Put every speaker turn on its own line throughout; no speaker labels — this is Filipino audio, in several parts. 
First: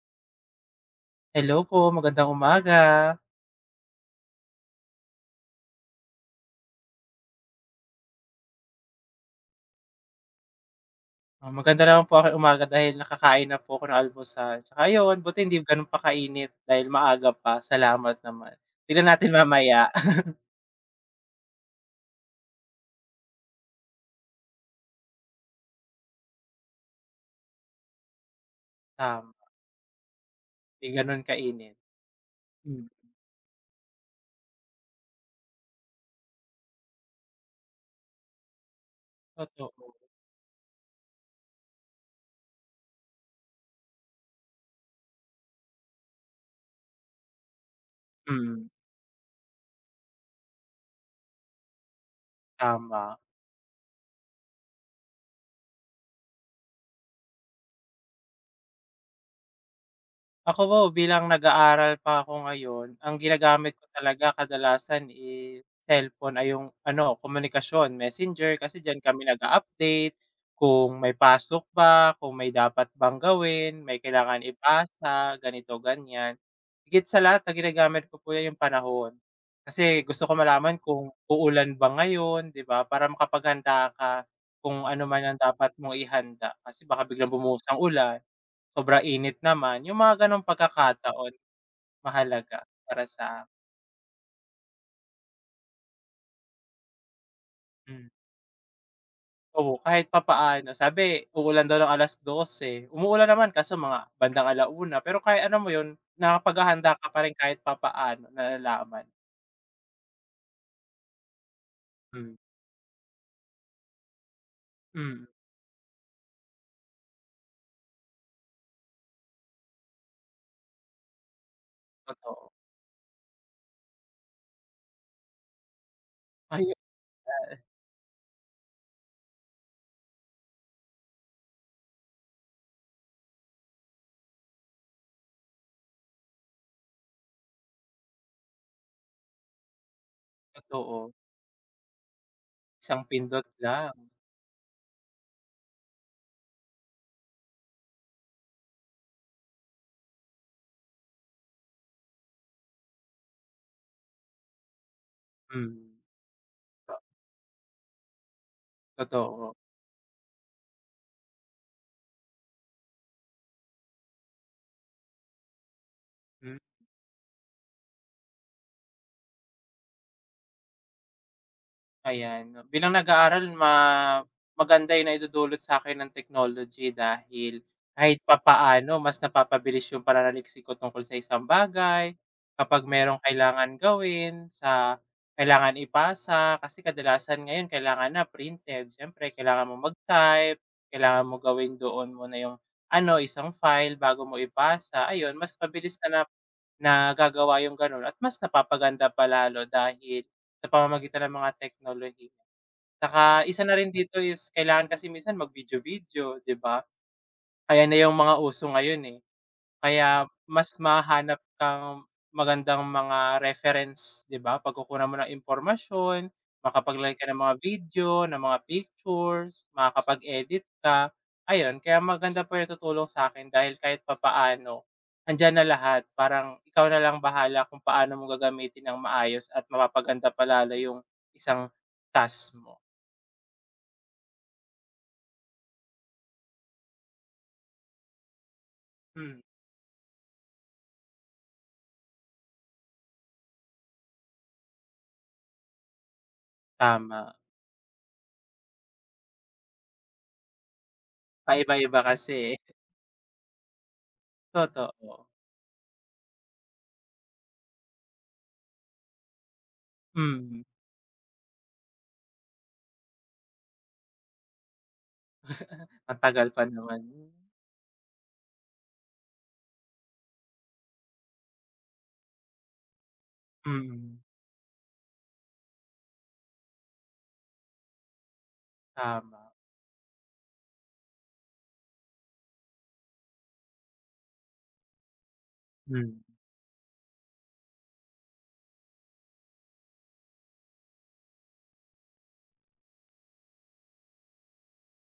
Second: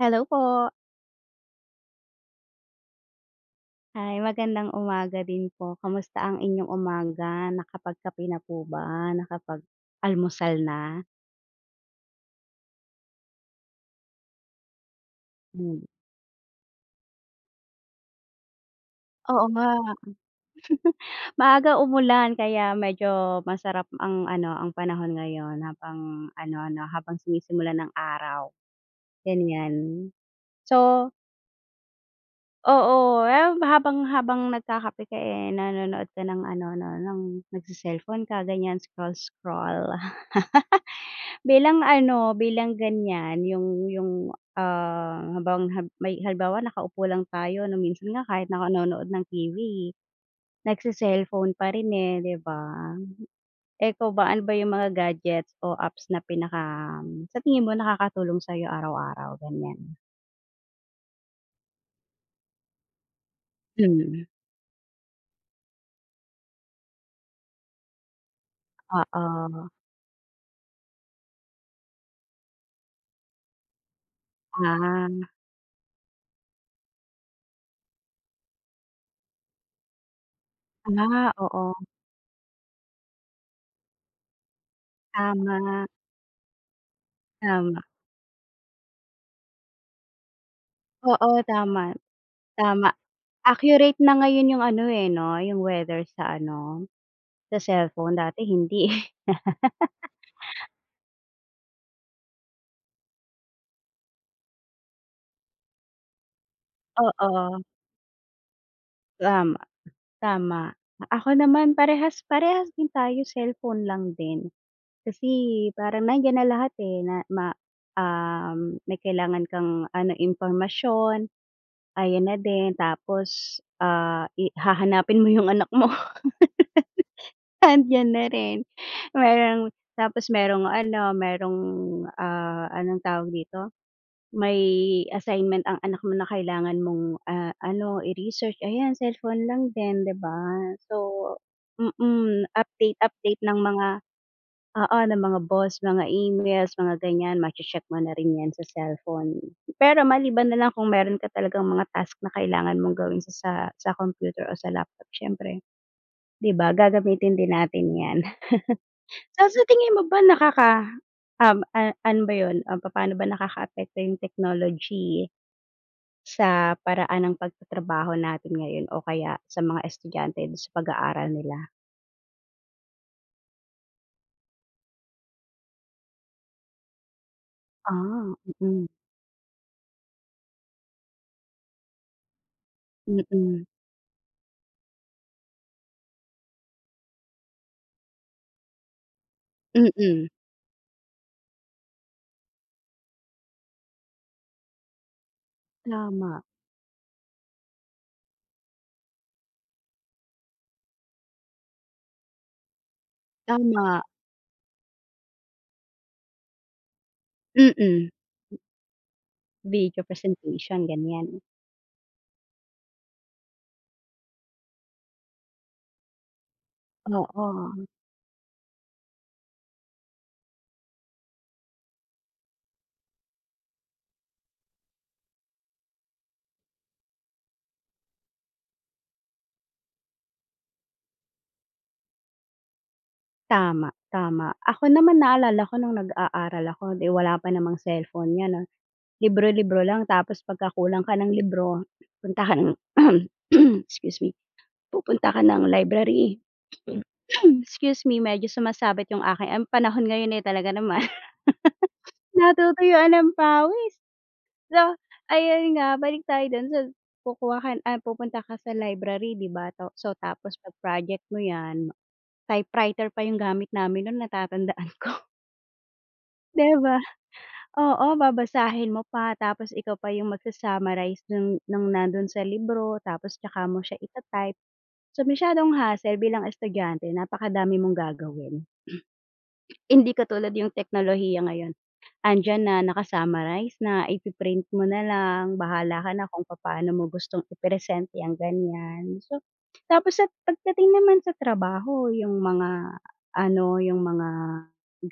Hello po.
Hello po, magandang umaga.
Hi, magandang umaga din po. Kamusta ang inyong umaga? Nakapagkape na po ba? Nakapag-almusal na?
Maganda naman po aking umaga dahil nakakain na po ako ng almusal. Tsaka yun, buti hindi
Hmm.
gano'n pa kainit dahil maaga pa, salamat naman. Tignan natin
Oo nga,
mamaya.
maaga umulan kaya medyo masarap ang ano, ang panahon ngayon habang ano ano habang sumisimula ng araw,
Tama,
ganyan.
'di
So
gano'n kainit. Hmm,
oo, eh, habang habang nagkakape ka, eh, nanonood ka ng ano 'no, ng nagse-cellphone ka ganyan,
totoo.
scroll-scroll. Bilang ano, bilang ganyan yung, habang hab may halimbawa nakaupo lang tayo 'no, minsan nga kahit na
Mm,
nanonood ng TV, nagse-cellphone pa rin, eh, 'di ba?
tama.
Eh, ikaw ba, ano ba yung mga gadgets o apps na pinaka sa tingin mo nakakatulong sa'yo araw-araw, ganyan?
Ako po bilang nag-aaral pa ako ngayon, ang ginagamit ko
Hmm,
talaga kadalasan is cellphone ay yung ano, komunikasyon, Messenger kasi diyan kami nag
oo.
update kung may pasok ba, kung may dapat bang gawin, may kailangan
Ah,
ipasa, ganito, ganyan. Higit sa lahat ang ginagamit ko po 'yan yung panahon. Kasi gusto ko malaman kung
ah,
uulan
oo,
ba ngayon, 'di ba, para makapaghanda ka kung ano man ang dapat
tama,
mong ihanda kasi baka biglang bumuhos
tama.
ang ulan. Sobra init naman, yung mga gano'ng pagkakataon
Oo, tama,
mahalaga
tama.
para sa
Accurate na ngayon yung ano, eh, 'no, yung weather sa ano. Sa
hmm,
cellphone, dati hindi, eh.
oo, kahit papaano. Sabi uulan daw ng 2:00 eh, umuulan naman kaso mga bandang alauna pero kahit alam mo yun, nakapaghahanda ka pa rin kahit
Oo.
papaano nalalaman.
Tama, tama. Ako naman
Hmm,
parehas-parehas din tayo cellphone lang din.
mm,
Kasi parang nandiyan na lahat, eh, na ma may kailangan kang ano, impormasyon, ayan na
totoo.
din. Tapos, i hahanapin mo yung anak mo.
Ay,
Andiyan na rin. Merong tapos merong ano, merong, anong tawag dito, may assignment ang anak mo na kailangan mong, ano, i-research. Ayan, cellphone lang din, 'di ba? So
totoo,
mm, update,
isang
update
pindot
ng mga
lang,
oo, ng mga boss, mga emails, mga ganyan, mache-check mo na rin 'yan sa cellphone. Pero maliban na lang kung meron ka talagang mga task na kailangan mong gawin sa sa computer o sa laptop siyempre,
mm,
'di ba, gagamitin din natin 'yan. Ah,
totoo.
sa tingin mo ba nakaka a ano ba yun, papaano ba nakakaapekto yung technology sa paraan ng pagtatrabaho natin ngayon o kaya sa mga estudyante dun sa pag-aaral nila?
Ayan, bilang nag-aaral ma maganda yung naidudulot sa'kin ng technology dahil kahit
Ah, mm.
papaano mas napapabilis yung pananaliksik ko tungkol sa isang bagay, kapag merong
Mm.
kailangan gawin, sa kailangan ipasa, kasi kadalasan ngayon kailangan na printed. Siyempre kailangan mo
Mm.
mag-type, kailangan mo gawin doon muna yung ano, isang file bago mo ipasa, ayun mas mabilis na
Tama,
nagagawa yung gano'n at mas napapaganda pa lalo dahil sa pamamagitan ng mga teknolohiya. Saka isa na rin
tama.
dito is kailangan kasi minsan mag-video-video, 'di ba? Ayan na
Mm.
yung mga uso ngayon, eh.
Video
Kaya mas
presentation, ganyan.
mahanap kang magandang mga reference, 'di ba? Pagkukunan mo ng impormasyon, makapaglagay ka ng mga
Oo,
video, ng mga pictures, makakapag-edit ka, ayun. Kaya maganda po 'yung tutulong sa akin dahil kahit papaano, andiyan na lahat. Parang ikaw na lang bahala kung paano mo gagamitin ng maayos at mapapaganda pa lalo 'yung isang task mo.
tama, tama. Ako naman naalala ko nung nag-aaral ako, 'di wala pa namang cellphone niyan, 'no?
Hmm,
Libro-libro lang tapos pagka kulang ka ng libro, punta ka ng excuse me, pupunta ka ng library.
tama.
Excuse me, medyo sumasabit yung aking ang panahon ngayon, eh, talaga naman
Paiba-iba kasi, eh.
natutuyuan ng pawis. So,
Totoo.
ayun nga balik tayo dun sa kukuha ka ah, pupunta ka sa library 'di ba, to? So tapos
Mm.
pag project mo 'yan, typewriter pa yung gamit namin nun natatandaan ko,
Ang tagal pa
'di ba?
naman.
Oo, babasahin mo pa tapos ikaw pa yung magsa-summarize ng nandun sa libro tapos tsaka mo siya
Mm,
ita-type. So, masyadong hassle bilang estudyante napakadami mong gagawin.
tama.
Hindi katulad yung teknolohiya ngayon. Andiyan na naka-summarize na ipi-print mo na lang, bahala ka
Hmm,
na kung papaano mo gustong i-present 'yang ganyan. So, tapos sa pagdating naman sa trabaho yung mga ano, yung mga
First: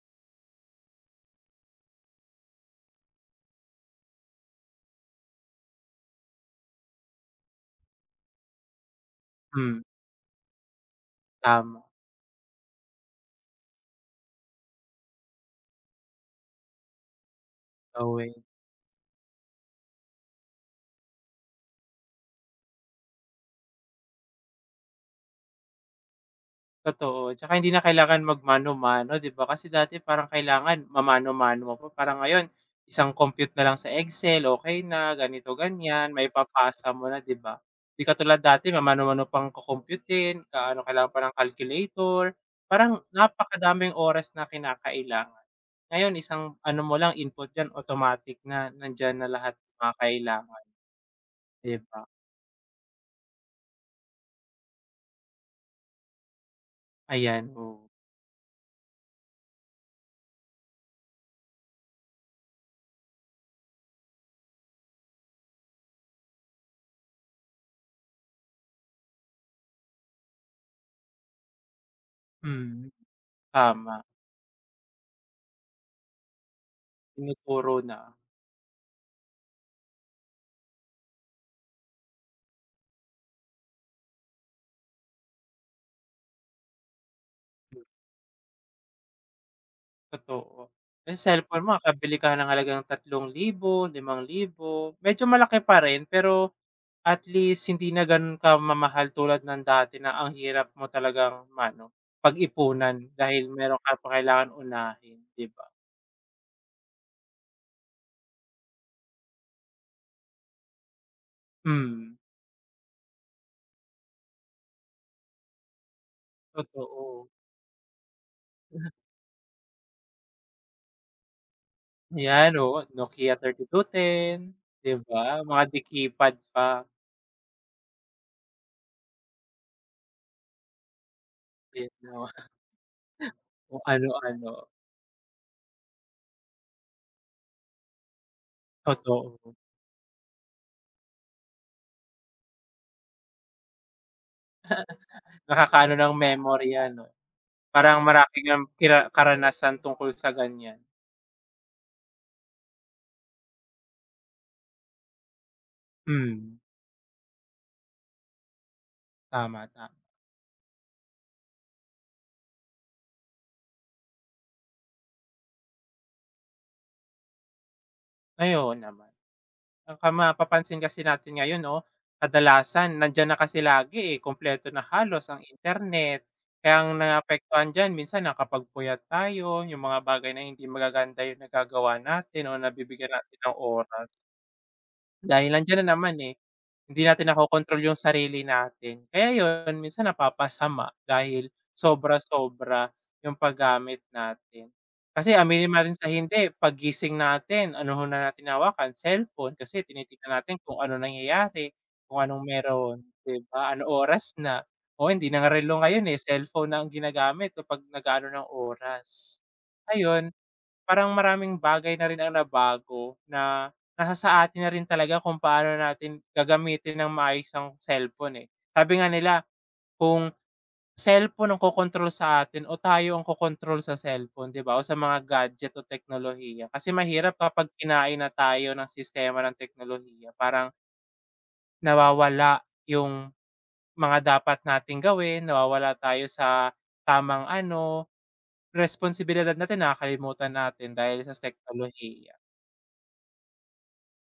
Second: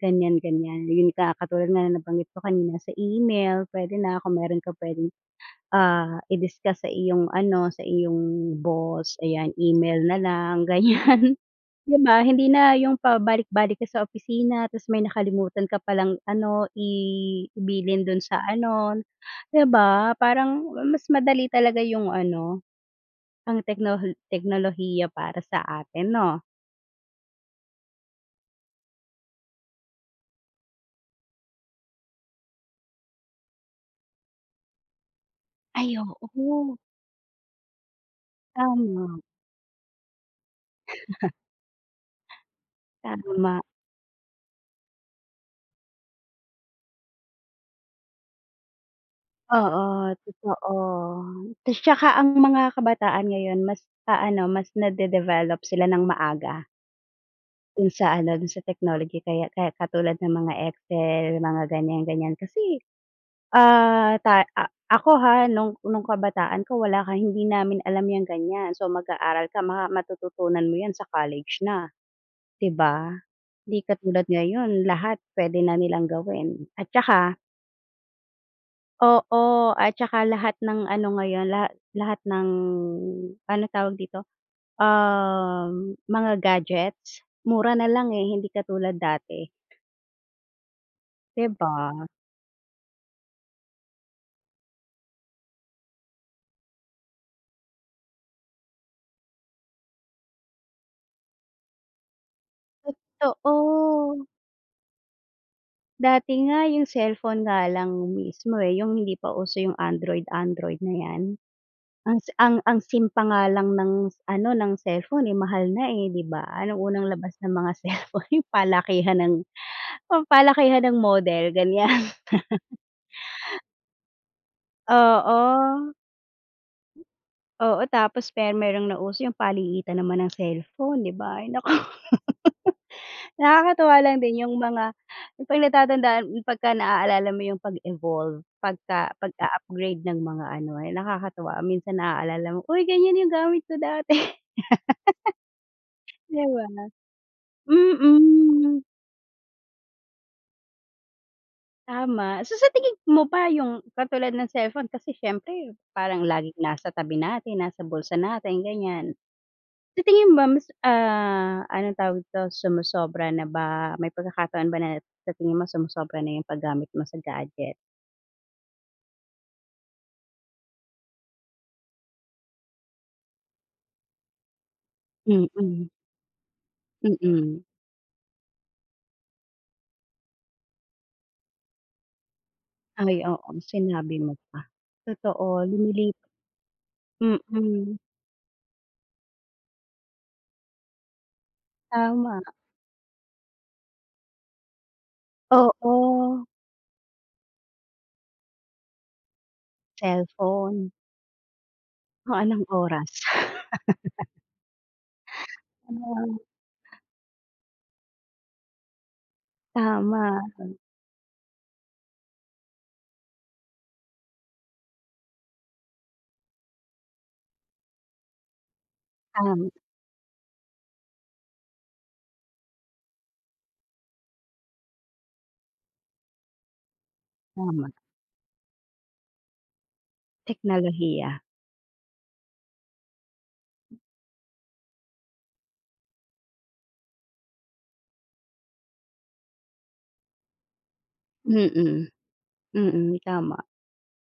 ganyan-ganyan, yun nga katulad nga ng nabanggit ko kanina sa email, puwede na kung meron ka puwedeng, i-discuss sa iyong ano, sa iyong boss, ayan
hmm,
email na lang ganyan.
tama,
'Di ba, hindi na yung pabalik-balik ka sa opisina tapos may nakalimutan ka palang ano, i ibilin dun
okey,
sa ano, 'di ba? Parang mas madali talaga yung ano, ang teknohol teknolohiya para sa atin 'no?
totoo. Tsaka hindi na kailangan magmano-mano, 'di ba? Kasi dati parang kailangan mamano-mano pa, parang ngayon isang compute na lang sa Excel, okay na, ganito,
Ay,
ganyan, may
oo.
papasa mo na, 'di ba? 'Di katulad dati
Tama,
mamano-mano pang kukumpyutin, ka ano, kailangan pa ng calculator, parang
tama.
napakadaming oras na kinakailangan. Ngayon isang ano mo lang, input yan, automatic na, nandiyan na lahat ng
Oo,
mga kailangan,
totoo.
'di
Tas
ba?
tsaka ang mga kabataan ngayon mas aano, mas nade-develop sila ng maaga
Ayan, oo.
dun sa ano, dun sa technology kaya kaya katulad ng mga Excel, mga ganyan-ganyan kasi. Ah, ta a ako ha, nung kabataan ko wala ka hindi namin alam yang ganyan. So, mag-aaral ka ma matututunan mo yan sa college na, 'di
Mm,
ba? Hindi
tama.
katulad ngayon lahat puwede na nilang gawin at tsaka
Tinuturo na,
oo, at tsaka lahat ng ano ngayon, laha lahat ng ano tawag dito, mga gadgets, mura
hmm,
na lang, eh, hindi katulad dati,
totoo. Yung
'di
cellphone
ba?
makakabili ka ng halagang 3,000, 5,000. Medyo malaki pa rin pero at least hindi na gano'n kamamahal tulad ng dati na ang hirap mo talagang mano ano pag-ipunan dahil meron ka pa
Totoo.
kailangan unahin, 'di ba?
Dati nga yung cellphone nga lang mismo, eh, yung hindi pa uso yung Android, Android na 'yan.
Mm,
Ang si ang SIM pa nga lang ng ano, ng cellphone, eh, mahal na, eh, 'di ba? Anong unang
totoo.
labas ng mga cellphone yung palakihan ng ang palakihan ng model, ganyan.
Yan, oo, Nokia 3210, 'di ba? Mga di
Oo,
pa, 'di ba?
oo, tapos pe merong nauso yung paliitan naman ng cellphone, 'di ba? Ay naku.
Kung
Nakakatuwa lang din
ano-ano,
yung mga yung 'pag natatandaan pagka naaalala mo yung pag-evolve, pagka
totoo.
pag-a-upgrade ng mga ano, eh, nakakatuwa minsan naaalala mo, "Uy, ganyan yung gamit ko dati."
Nakakaano ng
'Di ba?
memorya 'no, parang marami kang
Mm,
karanasan tungkol sa ganyan.
tama. So, sa tingin mo ba yung katulad ng cellphone kasi siyempre parang laging
Mm,
nasa tabi natin, nasa bulsa natin, ganyan.
tama, tama.
Sa tingin mo ba mas, anong tawag dito, sumosobra na ba, may pagkakataon ba na sa tingin mo sumosobra na yung paggamit mo sa gadget?
Ayun naman, saka mapapansin kasi natin ngayon 'no, kadalasan nandiyan na kasi lagi, eh, kumpleto na halos ang
Mm.
internet. Kaya ang
Mm.
naapektuhan diyan minsan nakakapagpuyat tayo, yung mga bagay na hindi magaganda yung nagagawa natin o nabibigyan
Ay,
natin
oo,
ng oras.
sinabi mo pa.
Dahil
Totoo,
nandiyan na naman,
lumilipat
eh. Hindi natin nakokontrol yung
mm,
sarili natin. Kaya yun, minsan napapasama dahil
tama.
sobra-sobra yung paggamit natin. Kasi aminin man rin sa
Oo,
hindi, pagising natin, ano ho na natin hawakan, cellphone kasi tinitignan natin kung
cellphone.
ano nangyayari, kung
Kung
anong
anong
meron,
oras.
'di ba? Anong oras na? O hindi na nga relo ngayon, eh,
Oo,
cellphone na ang ginagamit kapag nag-aano ng oras. Ayun.
tama,
Parang maraming bagay na rin ang nabago na nasa sa atin na rin talaga kung paano natin gagamitin ng maayos ang cellphone, eh. Sabi nga nila
tama,
kung cellphone ang kokontrol sa atin o tayo ang kokontrol sa cellphone, 'di ba, o sa mga gadget o teknolohiya. Kasi mahirap kapag
tama.
kinain na tayo ng sistema ng teknolohiya, parang
Teknolohiya.
nawawala yung mga dapat nating gawin, nawawala tayo sa tamang ano, responsibilidad natin nakakalimutan natin dahil sa
Mm,
teknolohiya.
mm, tama.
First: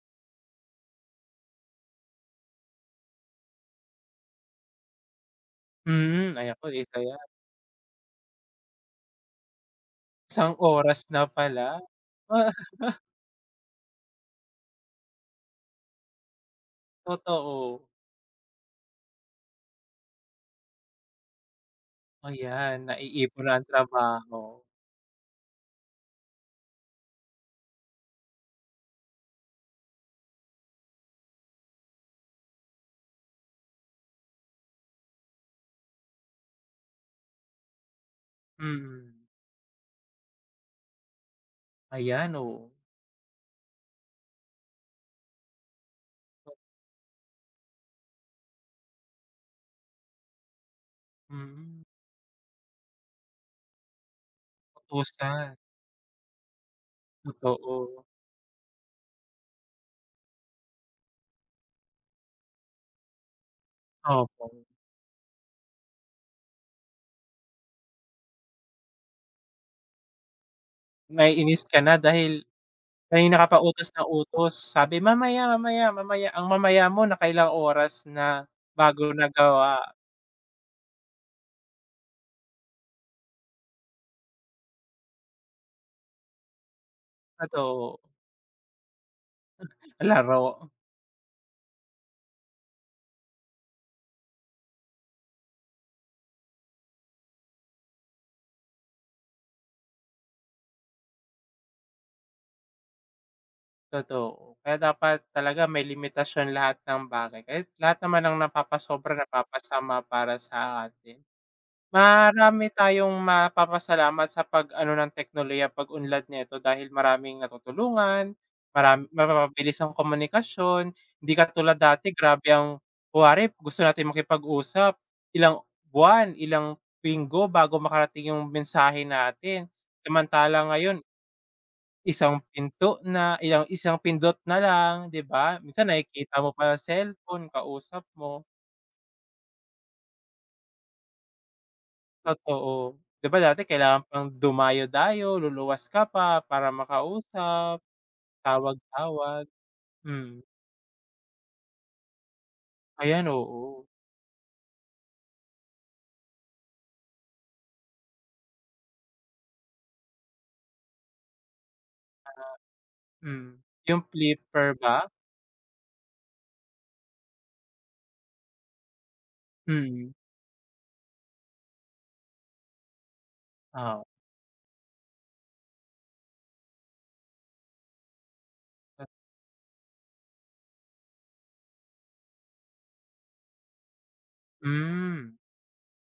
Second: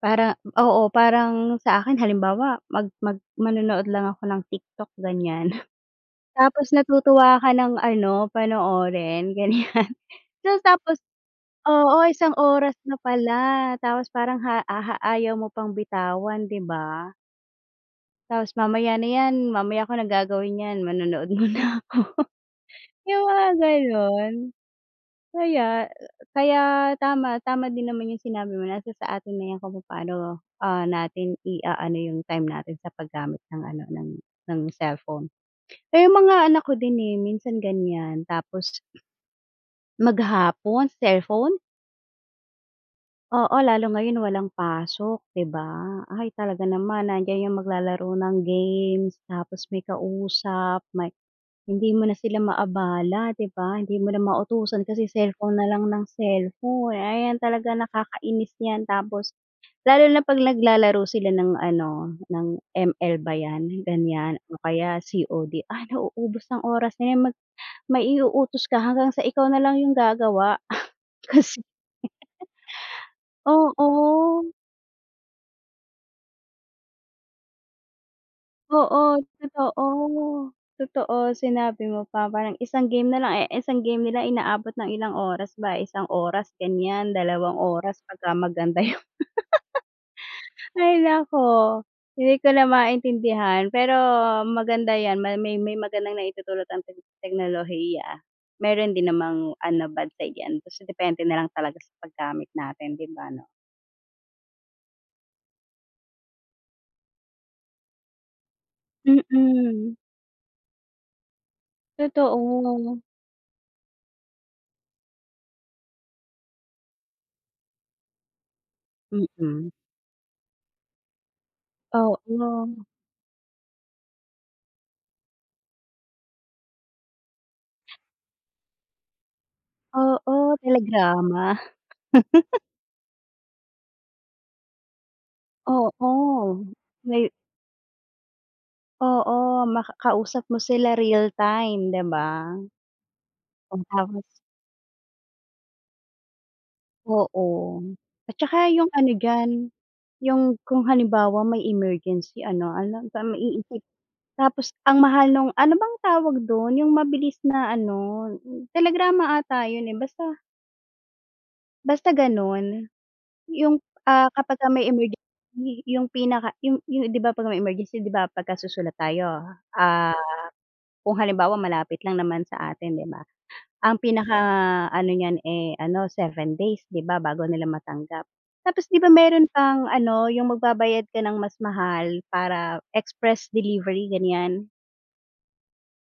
Para oo, parang sa akin halimbawa mag mag manonood lang ako ng TikTok, ganyan.
Mm, ay naku,
Tapos
eh, kaya
natutuwa ka ng ano, panoorin ganyan.
isang
So tapos
oras na pala.
oo, isang
Ah,
oras na pala tapos parang ha aha ayaw mo pang bitawan 'di ba?
Totoo.
Tapos mamaya na 'yan, mamaya ko na gagawin 'yan, manonood muna ako.
Ayan,
Yung
naiipon
mga
na ang
gano'n.
trabaho.
Kaya kaya tama, tama din naman yung sinabi mo nasa sa atin na 'yan kung papaano, natin iaano yung time natin sa paggamit ng ano, ng cellphone. Eh, yung mga anak ko din, eh, minsan ganyan. Tapos
Mm.
maghapon cellphone,
Ayan, oo.
oo, lalo ngayon walang pasok, 'di ba? Ay, talaga naman nandiyan yung maglalaro ng games, tapos may kausap, may
Mm,
hindi mo na sila maabala, 'di ba? Hindi mo na mautusan kasi
utusan,
cellphone na lang ng cellphone. Ayan, talaga
totoo.
nakakainis 'yan. Tapos lalo na 'pag naglalaro sila ng ano, ng ML ba 'yan, ganyan
Opo.
o kaya COD. Ah, nauubos ang oras nila. Maiuutos ka hanggang sa ikaw na lang yung gagawa kasi
Naiinis ka na dahil kanina ka pa utos ng
oo,
utos. Sabi, "Mamaya, mamaya, mamaya." Ang mamaya mo nakailang oras na
oo,
bago nagawa.
totoo, totoo sinabi mo pa parang isang game na lang, eh, isang game nila inaabot ng ilang oras ba, isang oras ganyan, dalawang
Totoo,
oras pagka maganda yung
laro.
ay naku, hindi ko na maintindihan pero maganda yan ma may may magandang naitutulot ang teg teknolohiya. Meron din namang ano, bad side yan, basta depende na lang talaga sa paggamit natin 'di ba 'no?
Totoo. Kaya dapat talaga may limitasyon lahat ng bagay kahit lahat naman ng napapasobra
Mm.
napapasama para sa atin. Marami
Totoo.
tayong mapapasalamat sa pag-ano ng teknolohiya, pag-unlad nito dahil maraming natutulungan,
Mm.
mapapabilis ang komunikasyon, hindi katulad dati
Oo,
grabe ang kunwari gusto natin makipag-usap, ilang buwan, ilang linggo bago makarating yung mensahe natin.
oo,
Samantala ngayon
telegrama.
isang pinto na, ilang isang pindot na lang, 'di ba? Minsan nakikita mo pa
Oo,
sa
may
cellphone, kausap mo,
oo, makakausap mo sila real time, 'di ba?
totoo. 'Di ba dati
Oh,
kailangan
tapos
pang dumayo-dayo, luluwas ka pa para makausap,
oo, at saka yung ano
tawag-tawag,
diyan,
mm.
yung kung halimbawa may emergency ano, ano ba
Ayan,
maiisip
oo,
tapos ang mahal nung ano bang tawag dun, yung mabilis na ano, telegrama ata yun, eh, basta basta ganun.
mm.
Yung,
Yung
kapagka
flipper
may
ba?
emergency yung pinaka yung 'di ba 'pag may emergency 'di ba pagkasusulat tayo, ah,
Mm,
kung halimbawa malapit lang naman sa atin 'di ba, ang
oo,
pinakaano niyan, eh, ano 7 days 'di ba bago nila matanggap. Tapos 'di ba meron pang ano yung magbabayad ka ng mas mahal para express delivery ganyan,
hmm,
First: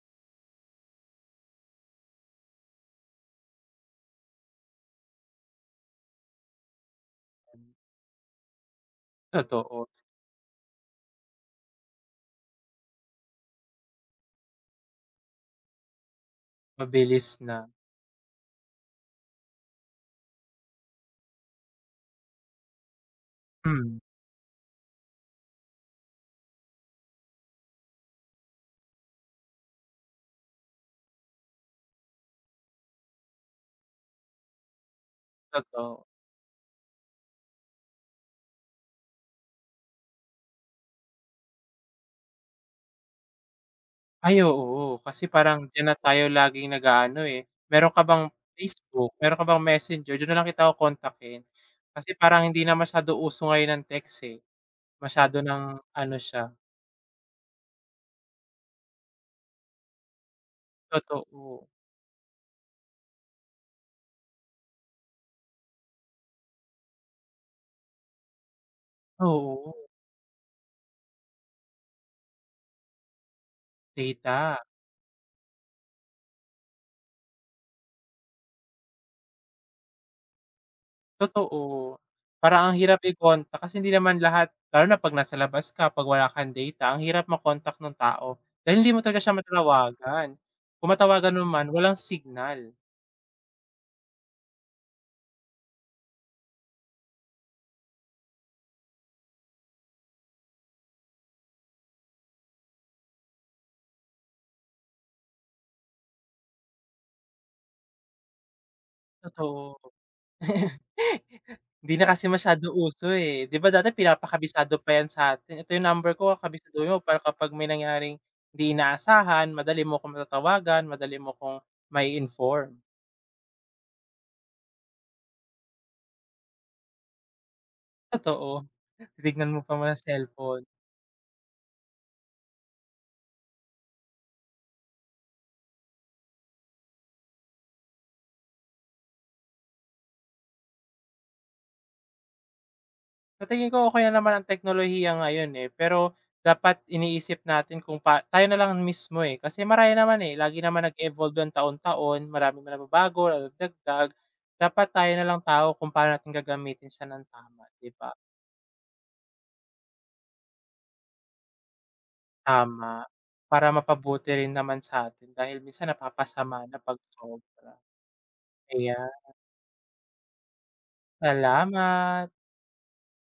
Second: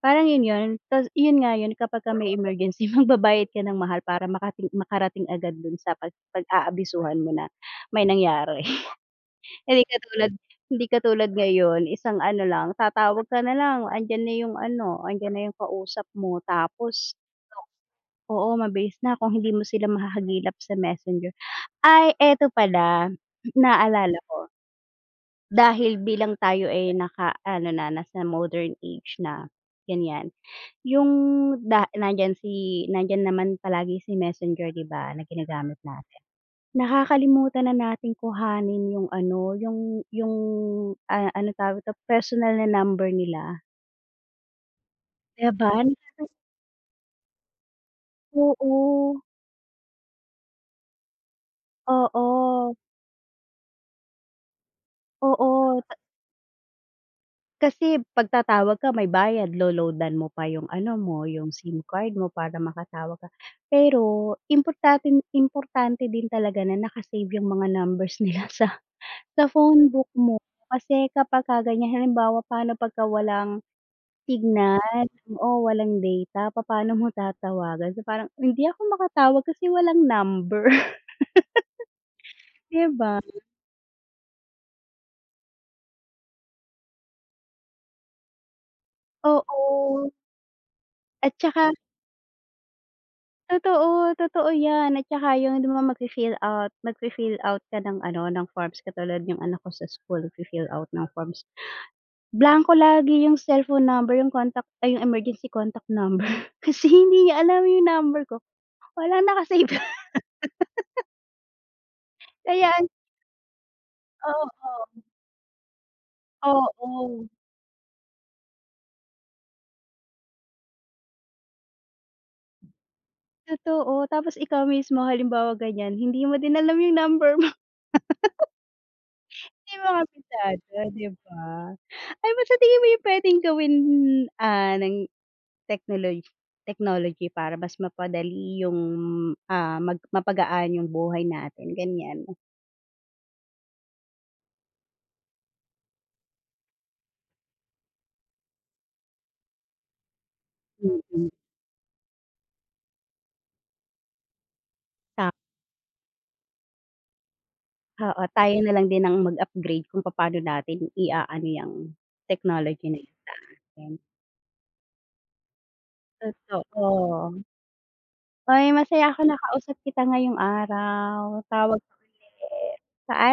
parang yun yun tas yun nga yun kapagka may emergency magbabayad ka ng mahal para makating makarating agad dun sa pag pag-aabisuhan mo na may nangyari. Hindi
totoo,
katulad hindi katulad ngayon isang ano lang tatawag ka na lang andiyan na yung ano, andiyan na yung kausap mo tapos
mabilis na,
oo, mabilis na kung hindi mo sila mahahagilap sa Messenger. Ay eto pala,
mm,
naalala ko, dahil bilang tayo ay naka-ano na nasa modern age na ganyan, yung da nandiyan si nandiyan naman palagi si Messenger 'di ba na ginagamit
totoo.
natin. Nakakalimutan na nating kuhanin yung ano, yung, ano tawag dito, personal na number nila,
Ay oo, kasi
'di
parang
ba?
diyan na tayo laging nag-aano, eh. Meron ka bang Facebook,
Oo,
meron ka bang Messenger, do'n na lang kita kokontakin. Kasi parang hindi na
oo,
masyado uso ngayon ang text, eh, masyado ng
oo.
ano siya
Kasi 'pag tatawag ka may bayad, lo load mo pa yung ano mo, yung
totoo.
SIM card mo para makatawag ka. Pero importante importante din talaga na naka-save yung mga numbers nila sa
Oo,
phone book mo. Kasi kapagka ganyan halimbawa paano pagka walang
data,
Signal, oo, walang data papaano mo tatawagan? So, parang hindi ako makatawag kasi walang number,
totoo. Parang ang
'di
hirap
ba?
i-kontak kasi hindi naman lahat lalo na 'pag nasa labas ka, 'pag wala kang data, ang hirap makontak ng tao dahil hindi mo talaga siya
Oo,
matawagan. Kung
at
matawagan mo man,
saka
walang signal,
totoo, totoo 'yan at saka yung 'di ba magfi-fill out ka ng ano, ng forms katulad yung anak ko sa school nagfi-fill out ng forms, blanko lagi yung cellphone number, yung contact ay yung emergency contact number kasi hindi niya alam yung number ko, wala naka-save
totoo. Hindi na kasi
kaya
masyadong uso, eh. 'Di ba dati pinapakabisado pa
oo,
'yan sa sa'tin, "Ito yung number ko, kabisaduhin mo para
oo.
kapag may nangyaring hindi inaasahan, madali mo kong matatawagan, madali mo kong may inform
Totoo, tapos ikaw mismo halimbawa ganyan, hindi mo din alam yung number mo,
totoo. Titignan mo
may
pa muna
mga
ang cellphone.
pisado, 'di ba? Ay ba sa tingin mo yung puwedeng gawin, ng technology technology para mas mapadali yung, mag mapagaan yung buhay natin, ganyan?
Sa tingin ko okey na naman ang teknolohiya ngayon, eh, pero dapat iniisip natin kung pa tayo na lang mismo, eh, kasi marami naman, eh, lagi naman nag
Mm,
evolve 'yan taon-taon, maraming nababago, nadadagdag. Dapat tayo na
ta
lang tao kung paano natin gagamitin siya ng tama, 'di ba?
oo, tayo na lang din ang mag-upgrade kung papaano natin iaano yung technology
Tama,
na
para
yan.
mapabuti rin naman sa'tin dahil minsan napapasama na 'pag
Totoo.
sobra.
Ay masaya ako
Ayan,
nakausap kita ngayong araw, tawag
salamat.
ulit. Paa